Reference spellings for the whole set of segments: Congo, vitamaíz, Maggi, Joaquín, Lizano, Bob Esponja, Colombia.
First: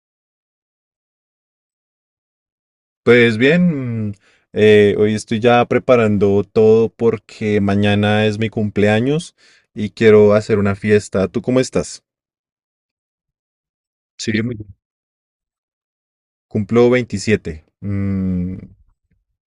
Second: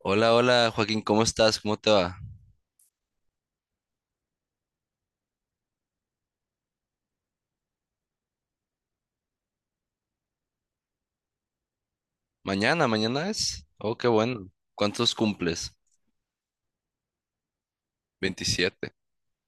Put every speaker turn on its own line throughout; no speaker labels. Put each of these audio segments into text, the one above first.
Hola, hola Joaquín, ¿cómo estás? ¿Cómo te va?
Pues bien, hoy estoy ya preparando todo porque mañana es mi cumpleaños y quiero hacer una fiesta. ¿Tú cómo estás?
Mañana, mañana es. Oh, qué
Sí,
bueno.
muy bien.
¿Cuántos cumples?
Cumplo 27.
27.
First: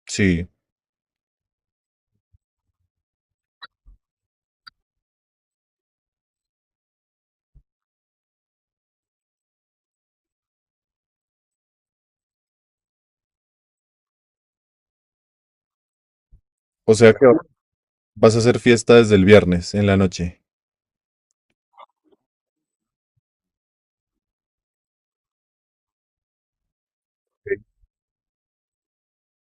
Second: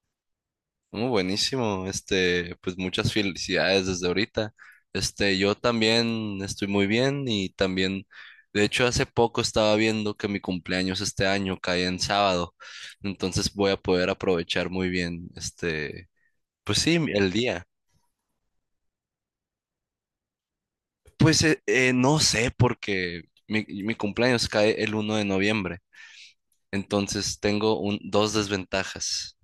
Sí.
Oh, buenísimo. Este, pues muchas felicidades desde ahorita. Este, yo también estoy muy bien y también, de hecho, hace poco estaba viendo que mi cumpleaños este año cae en sábado, entonces voy a poder aprovechar muy bien, este, pues sí,
O sea que
el día.
vas a hacer fiesta desde el viernes en la noche.
Pues no sé, porque mi cumpleaños cae el 1 de noviembre. Entonces tengo dos desventajas.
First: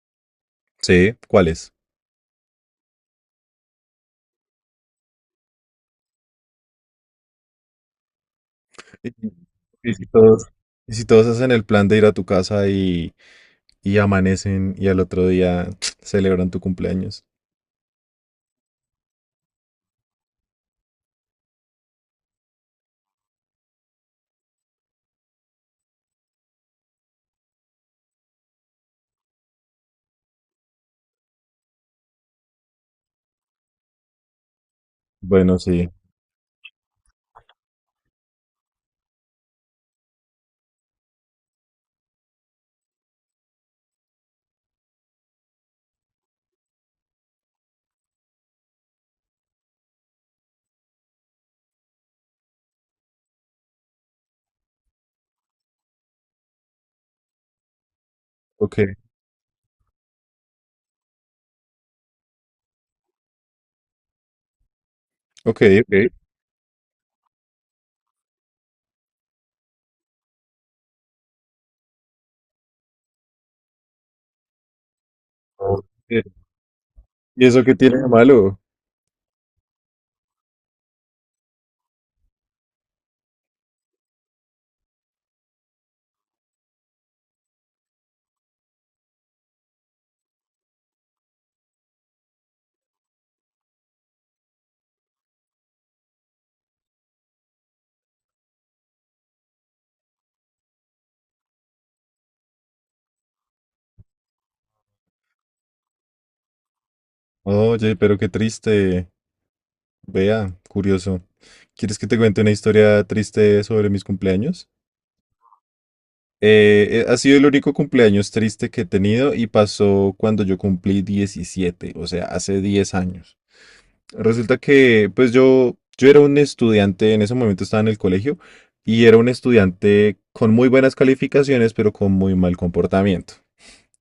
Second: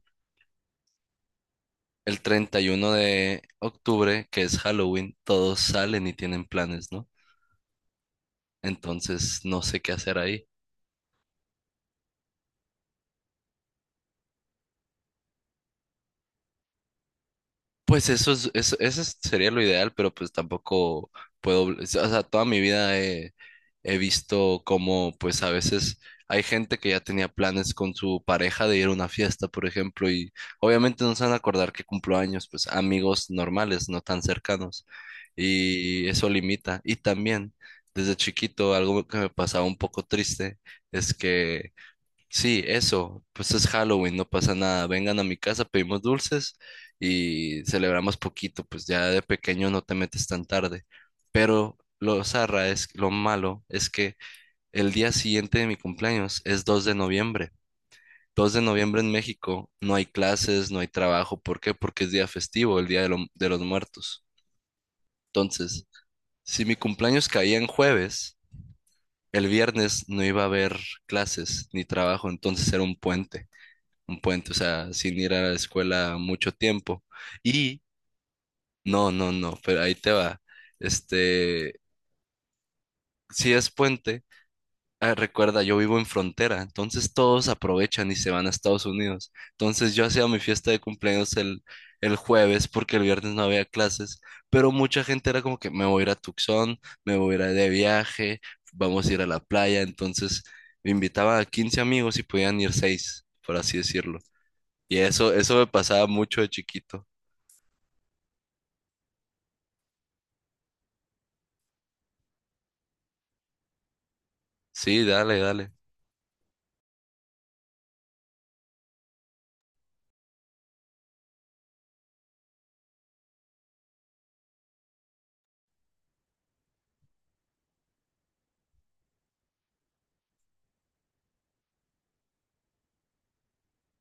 Sí, ¿cuáles?
El 31 de octubre, que es Halloween, todos salen y tienen planes, ¿no?
Y,
Entonces no sé qué
y si
hacer
todos,
ahí.
y si todos hacen el plan de ir a tu casa y amanecen y al otro día celebran tu cumpleaños.
Pues eso es, eso es- sería lo ideal, pero pues tampoco puedo, o sea, toda mi vida he visto cómo pues a veces hay gente que ya tenía planes con su pareja de ir a una fiesta, por ejemplo, y obviamente no se van a acordar que cumplo años, pues amigos normales, no tan cercanos,
Bueno, sí.
y eso limita. Y también, desde chiquito, algo que me pasaba un poco triste es que, sí, eso, pues es Halloween, no pasa nada. Vengan a mi casa, pedimos dulces y celebramos poquito, pues ya de pequeño no te metes tan tarde. Pero lo malo es que el día siguiente de mi cumpleaños es 2 de noviembre. Dos de
Ok,
noviembre en México no hay clases, no hay trabajo. ¿Por qué? Porque es día festivo, el día de los muertos.
ok,
Entonces, si mi cumpleaños caía en jueves, el viernes no iba a haber clases ni trabajo, entonces era un puente. Un puente, o sea, sin ir a la escuela
ok.
mucho tiempo.
¿Y eso qué
Y
tiene de malo?
no, no, no, pero ahí te va. Este, si es puente, ah, recuerda, yo vivo en frontera, entonces todos aprovechan y se van a Estados Unidos. Entonces yo hacía mi fiesta de cumpleaños el jueves porque el viernes no había clases, pero mucha gente era como que me voy a ir a Tucson, me voy a ir de viaje, vamos a ir a la playa, entonces me invitaba a 15 amigos y podían ir 6 por así decirlo. Y eso me pasaba mucho de chiquito.
Oye, pero qué triste. Vea, curioso. ¿Quieres que te cuente una historia triste sobre mis cumpleaños?
Sí, dale, dale.
Ha sido el único cumpleaños triste que he tenido y pasó cuando yo cumplí 17, o sea, hace 10 años. Resulta que, pues yo era un estudiante, en ese momento estaba en el colegio, y era un estudiante con muy buenas calificaciones, pero con muy mal comportamiento.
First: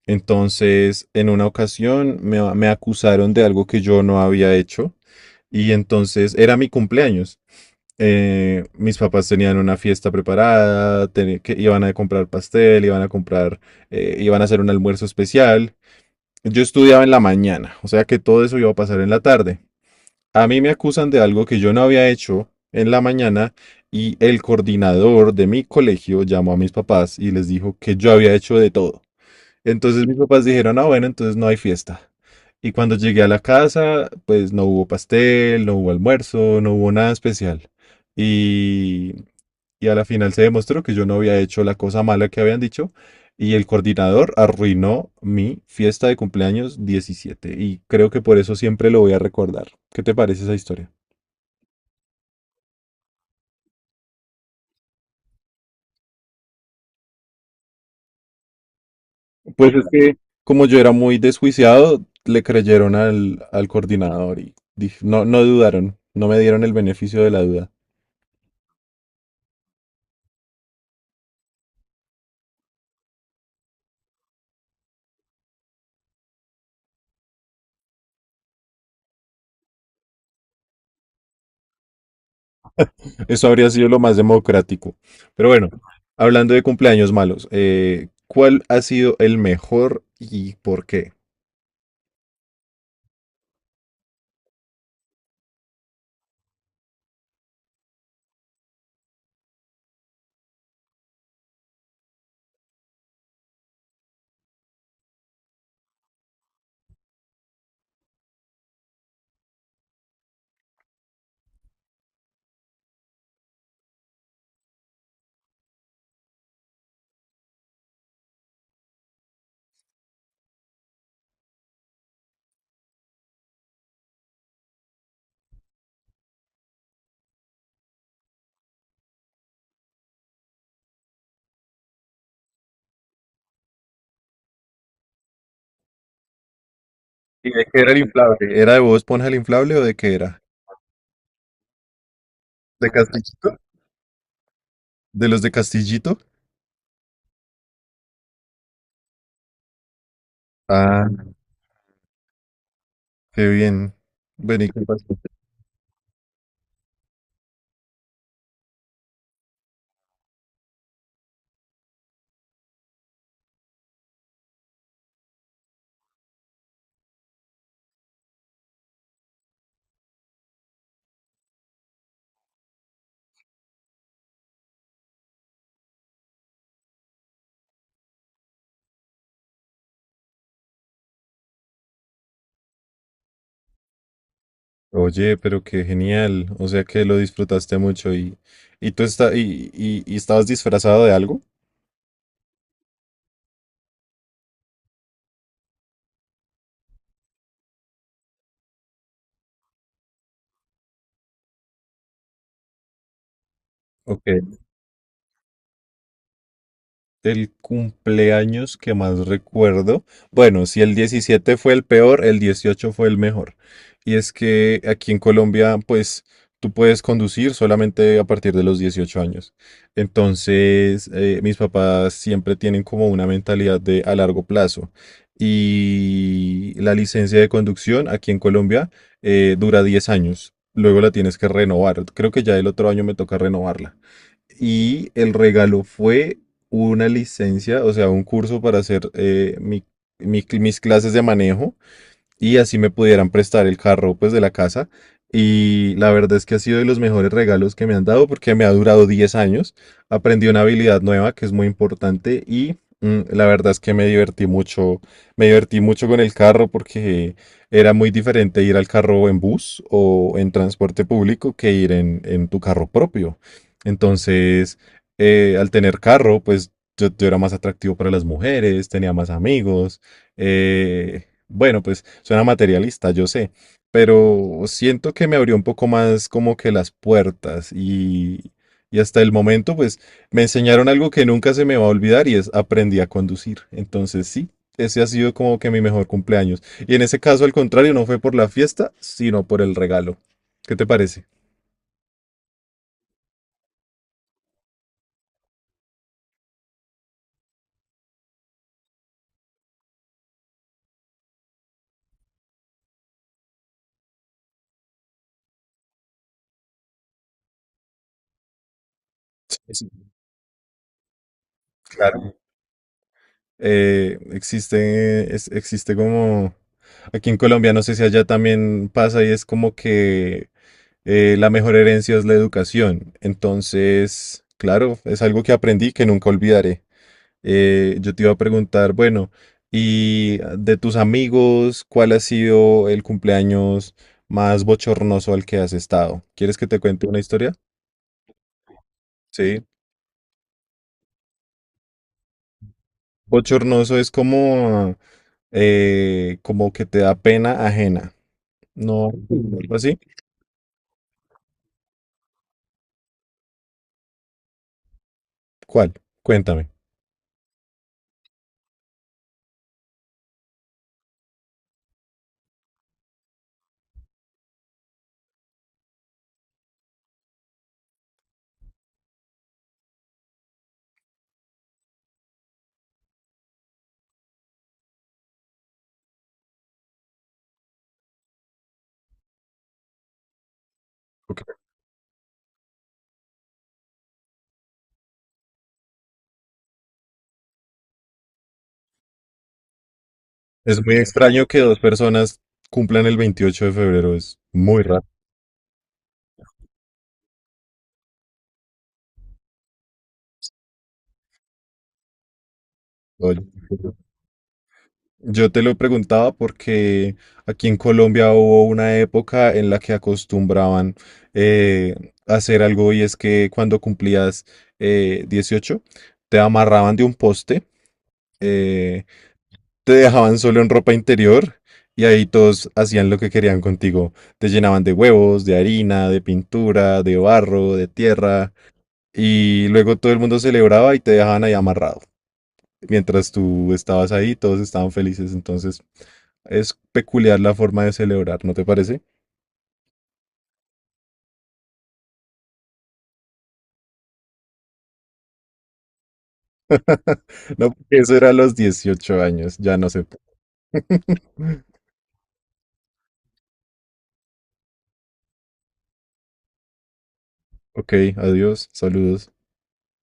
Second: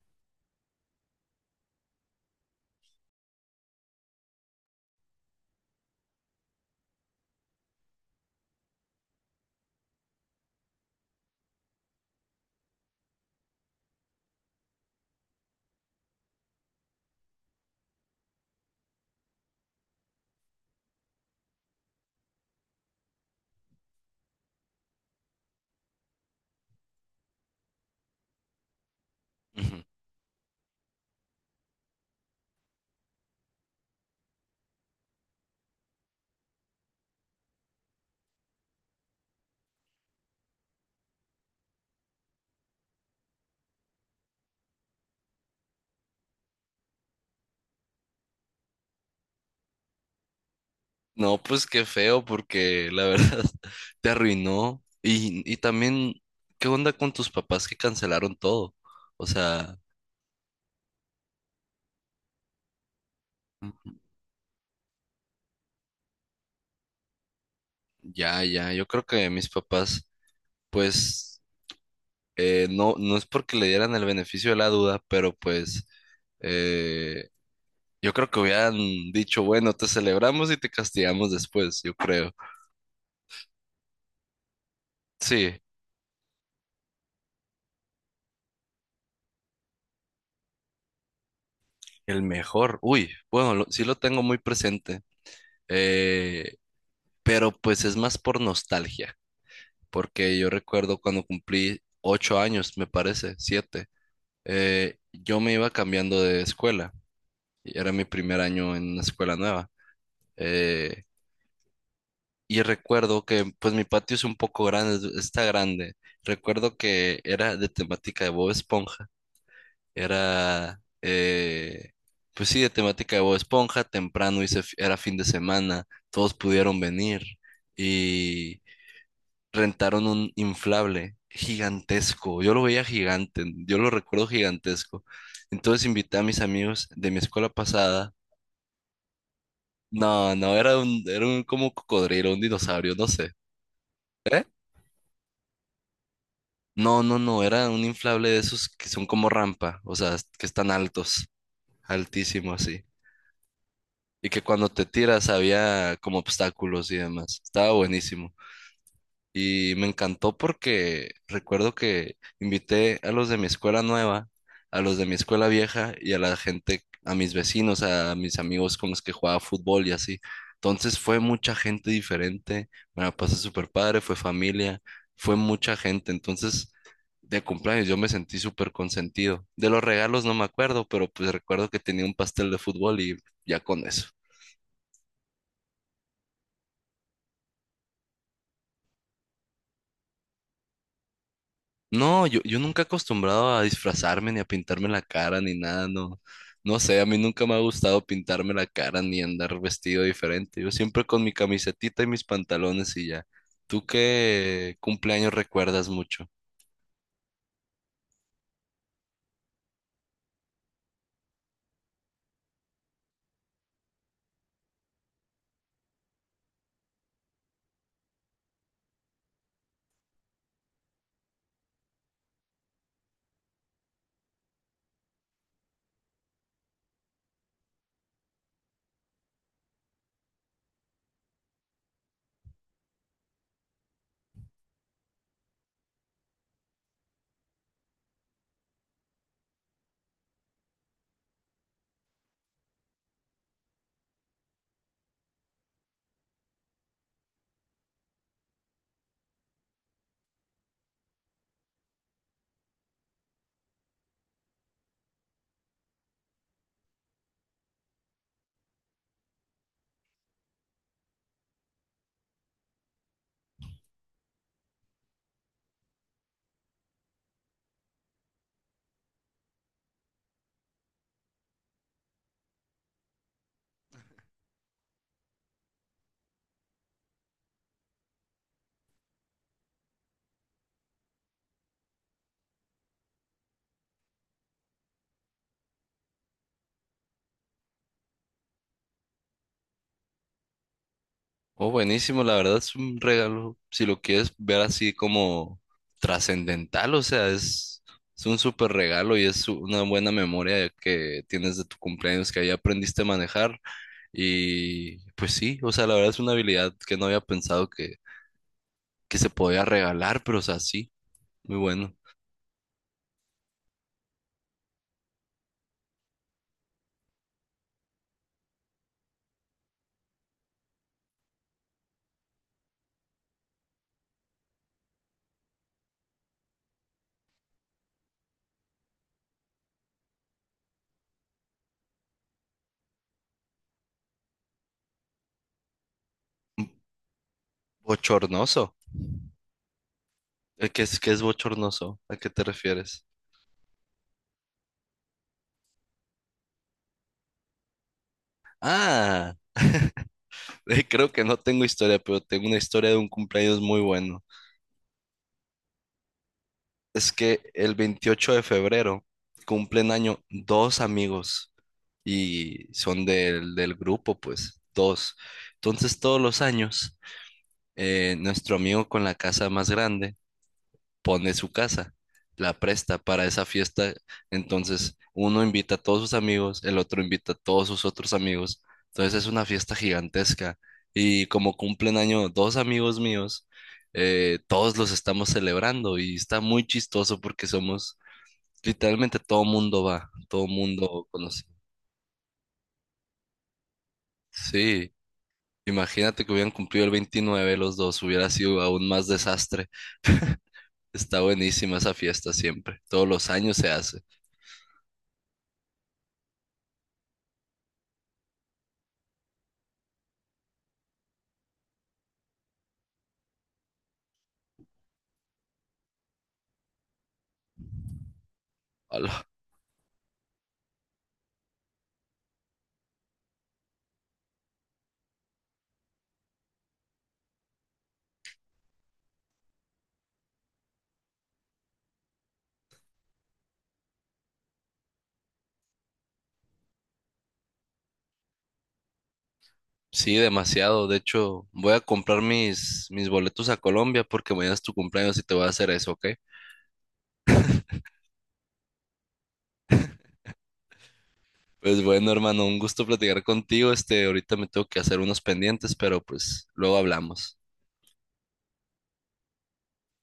Entonces, en una ocasión me acusaron de algo que yo no había hecho. Y entonces era mi cumpleaños. Mis papás tenían una fiesta preparada, que iban a comprar pastel, iban a hacer un almuerzo especial. Yo estudiaba en la mañana, o sea que todo eso iba a pasar en la tarde. A mí me acusan de algo que yo no había hecho en la mañana y el coordinador de mi colegio llamó a mis papás y les dijo que yo había hecho de todo.
Ujú.
Entonces mis papás dijeron: ah, bueno, entonces no hay fiesta. Y cuando llegué a la casa, pues no hubo pastel, no hubo almuerzo, no hubo nada especial. Y, y a la final se demostró que yo no había hecho la cosa mala que habían dicho. Y el coordinador arruinó mi fiesta de cumpleaños 17. Y creo que por eso siempre lo voy a recordar. ¿Qué te parece esa historia?
No, pues qué feo, porque la verdad te arruinó. Y también, ¿qué onda con tus papás que cancelaron todo? O
Pues
sea,
es que, como yo era muy desjuiciado, le creyeron al coordinador y no dudaron, no me dieron el beneficio de la duda.
ya, ya, yo creo que mis papás, pues, no, no es porque le dieran el beneficio de la duda, pero pues, eh, yo creo que hubieran dicho, bueno, te celebramos y te castigamos después, yo creo.
Eso habría sido lo más democrático. Pero
Sí.
bueno, hablando de cumpleaños malos, ¿cuál ha sido el mejor y por qué?
El mejor. Uy, bueno, sí lo tengo muy presente, eh, pero pues es más por nostalgia, porque yo recuerdo cuando cumplí 8 años, me parece, 7, yo me iba cambiando de escuela, y era mi primer año en una escuela nueva, eh, y recuerdo que pues mi patio es un poco grande, está grande, recuerdo que era de temática de Bob Esponja. Era, pues sí, de temática de Bob Esponja, temprano hice, era fin de semana, todos pudieron venir y rentaron un inflable gigantesco, yo lo veía gigante, yo lo recuerdo gigantesco. Entonces invité a mis amigos de mi escuela
¿Y de qué era el
pasada,
inflable? ¿Era de Bob Esponja el inflable o de qué
no,
era?
no, era un como cocodrilo, un
¿De
dinosaurio, no sé.
Castillito?
¿Eh?
¿De los de Castillito?
No, no, no, era un inflable de esos que son como rampa, o sea, que están
Ah,
altos, altísimo así.
qué bien.
Y que cuando
Vení, ¿qué
te
pasó?
tiras había como obstáculos y demás. Estaba buenísimo. Y me encantó porque recuerdo que invité a los de mi escuela nueva, a los de mi escuela vieja y a la gente, a mis vecinos, a mis amigos con los que jugaba fútbol y así. Entonces fue mucha gente diferente, me la pasé súper padre, fue familia, fue mucha gente. Entonces, de cumpleaños yo me sentí súper consentido. De los regalos no me acuerdo, pero pues recuerdo que tenía un pastel de fútbol y ya con eso.
Oye, pero qué genial. O sea que lo disfrutaste mucho y tú está, y estabas disfrazado de algo.
No, yo nunca he acostumbrado a disfrazarme ni a pintarme la cara ni nada, no. No sé, a mí nunca me ha gustado pintarme la cara ni andar vestido diferente. Yo siempre con mi camisetita y mis pantalones y ya. ¿Tú
Ok.
qué cumpleaños recuerdas mucho?
El cumpleaños que más recuerdo, bueno, si el 17 fue el peor, el 18 fue el mejor. Y es que aquí en Colombia, pues tú puedes conducir solamente a partir de los 18 años. Entonces, mis papás siempre tienen como una mentalidad de a largo plazo. Y la licencia de conducción aquí en Colombia dura 10 años. Luego la tienes que renovar. Creo que ya el otro año me toca renovarla. Y el regalo fue una licencia, o sea, un curso para hacer mis clases de manejo y así me pudieran prestar el carro pues de la casa. Y la verdad es que ha sido de los mejores regalos que me han dado porque me ha durado 10 años. Aprendí una habilidad nueva que es muy importante y la verdad es que me divertí mucho con el carro porque era muy diferente ir al carro en bus o en transporte público que ir en tu carro propio. Entonces, al tener carro, pues yo era más atractivo para las mujeres, tenía más amigos. eh, bueno, pues suena materialista, yo sé, pero siento que me abrió un poco más como que las puertas y hasta el momento pues me enseñaron algo que nunca se me va a olvidar y es aprendí a conducir. Entonces sí, ese ha sido como que mi mejor cumpleaños. Y en ese caso al contrario, no fue por la fiesta, sino por el regalo. ¿Qué te parece?
Oh, buenísimo, la verdad es un regalo. Si lo quieres ver así como trascendental, o sea, es un súper regalo y es una buena memoria que tienes de tu cumpleaños que ahí aprendiste a manejar. Y pues sí, o sea, la verdad es una habilidad que no había pensado que se podía
Sí,
regalar, pero o sea, sí, muy bueno.
claro. Existe como... Aquí en Colombia, no sé si allá también pasa y es como que la mejor herencia es la educación. Entonces, claro, es algo que aprendí que nunca olvidaré. Yo te iba a preguntar, bueno, y de tus amigos, ¿cuál ha sido el cumpleaños más bochornoso al que has estado? ¿Quieres que te cuente una historia?
Bochornoso.
Sí.
¿Qué es bochornoso? ¿A qué te refieres?
Bochornoso es como, como que te da pena ajena. No,
Ah,
algo así.
creo que no tengo historia, pero tengo una historia de un cumpleaños muy bueno.
¿Cuál? Cuéntame.
Es que el 28 de febrero cumplen año dos amigos y son del grupo, pues, dos. Entonces, todos los años, nuestro amigo con la casa más grande, pone su casa, la presta para esa fiesta. Entonces, uno invita a todos sus amigos, el otro invita a todos sus otros amigos. Entonces, es una fiesta gigantesca. Y como cumplen año dos amigos míos, todos los estamos celebrando y está muy chistoso porque somos, literalmente todo mundo va, todo
Es muy
mundo conoce.
extraño que dos personas cumplan el 28 de febrero. Es muy
Sí,
raro.
imagínate que hubieran cumplido el 29 los dos, hubiera sido aún más desastre. Está buenísima esa fiesta siempre, todos los
Oye,
años se hace.
yo te lo preguntaba porque aquí en Colombia hubo una época en la que acostumbraban eh, hacer algo y es que cuando cumplías 18 te amarraban de un poste, eh,
Ala.
te dejaban solo en ropa interior y ahí todos hacían lo que querían contigo. Te llenaban de huevos, de harina, de pintura, de barro, de tierra y luego todo el mundo celebraba y te dejaban ahí amarrado, mientras tú estabas ahí, todos estaban felices. Entonces, es peculiar la forma de celebrar, ¿no te parece?
Sí, demasiado. De hecho, voy a comprar mis boletos a Colombia porque mañana es tu cumpleaños y te voy a hacer eso, ¿ok?
No, porque eso era a los 18 años, ya no sé.
Pues bueno, hermano, un gusto platicar contigo. Este, ahorita me tengo que hacer unos pendientes, pero pues luego hablamos.
Ok, adiós, saludos.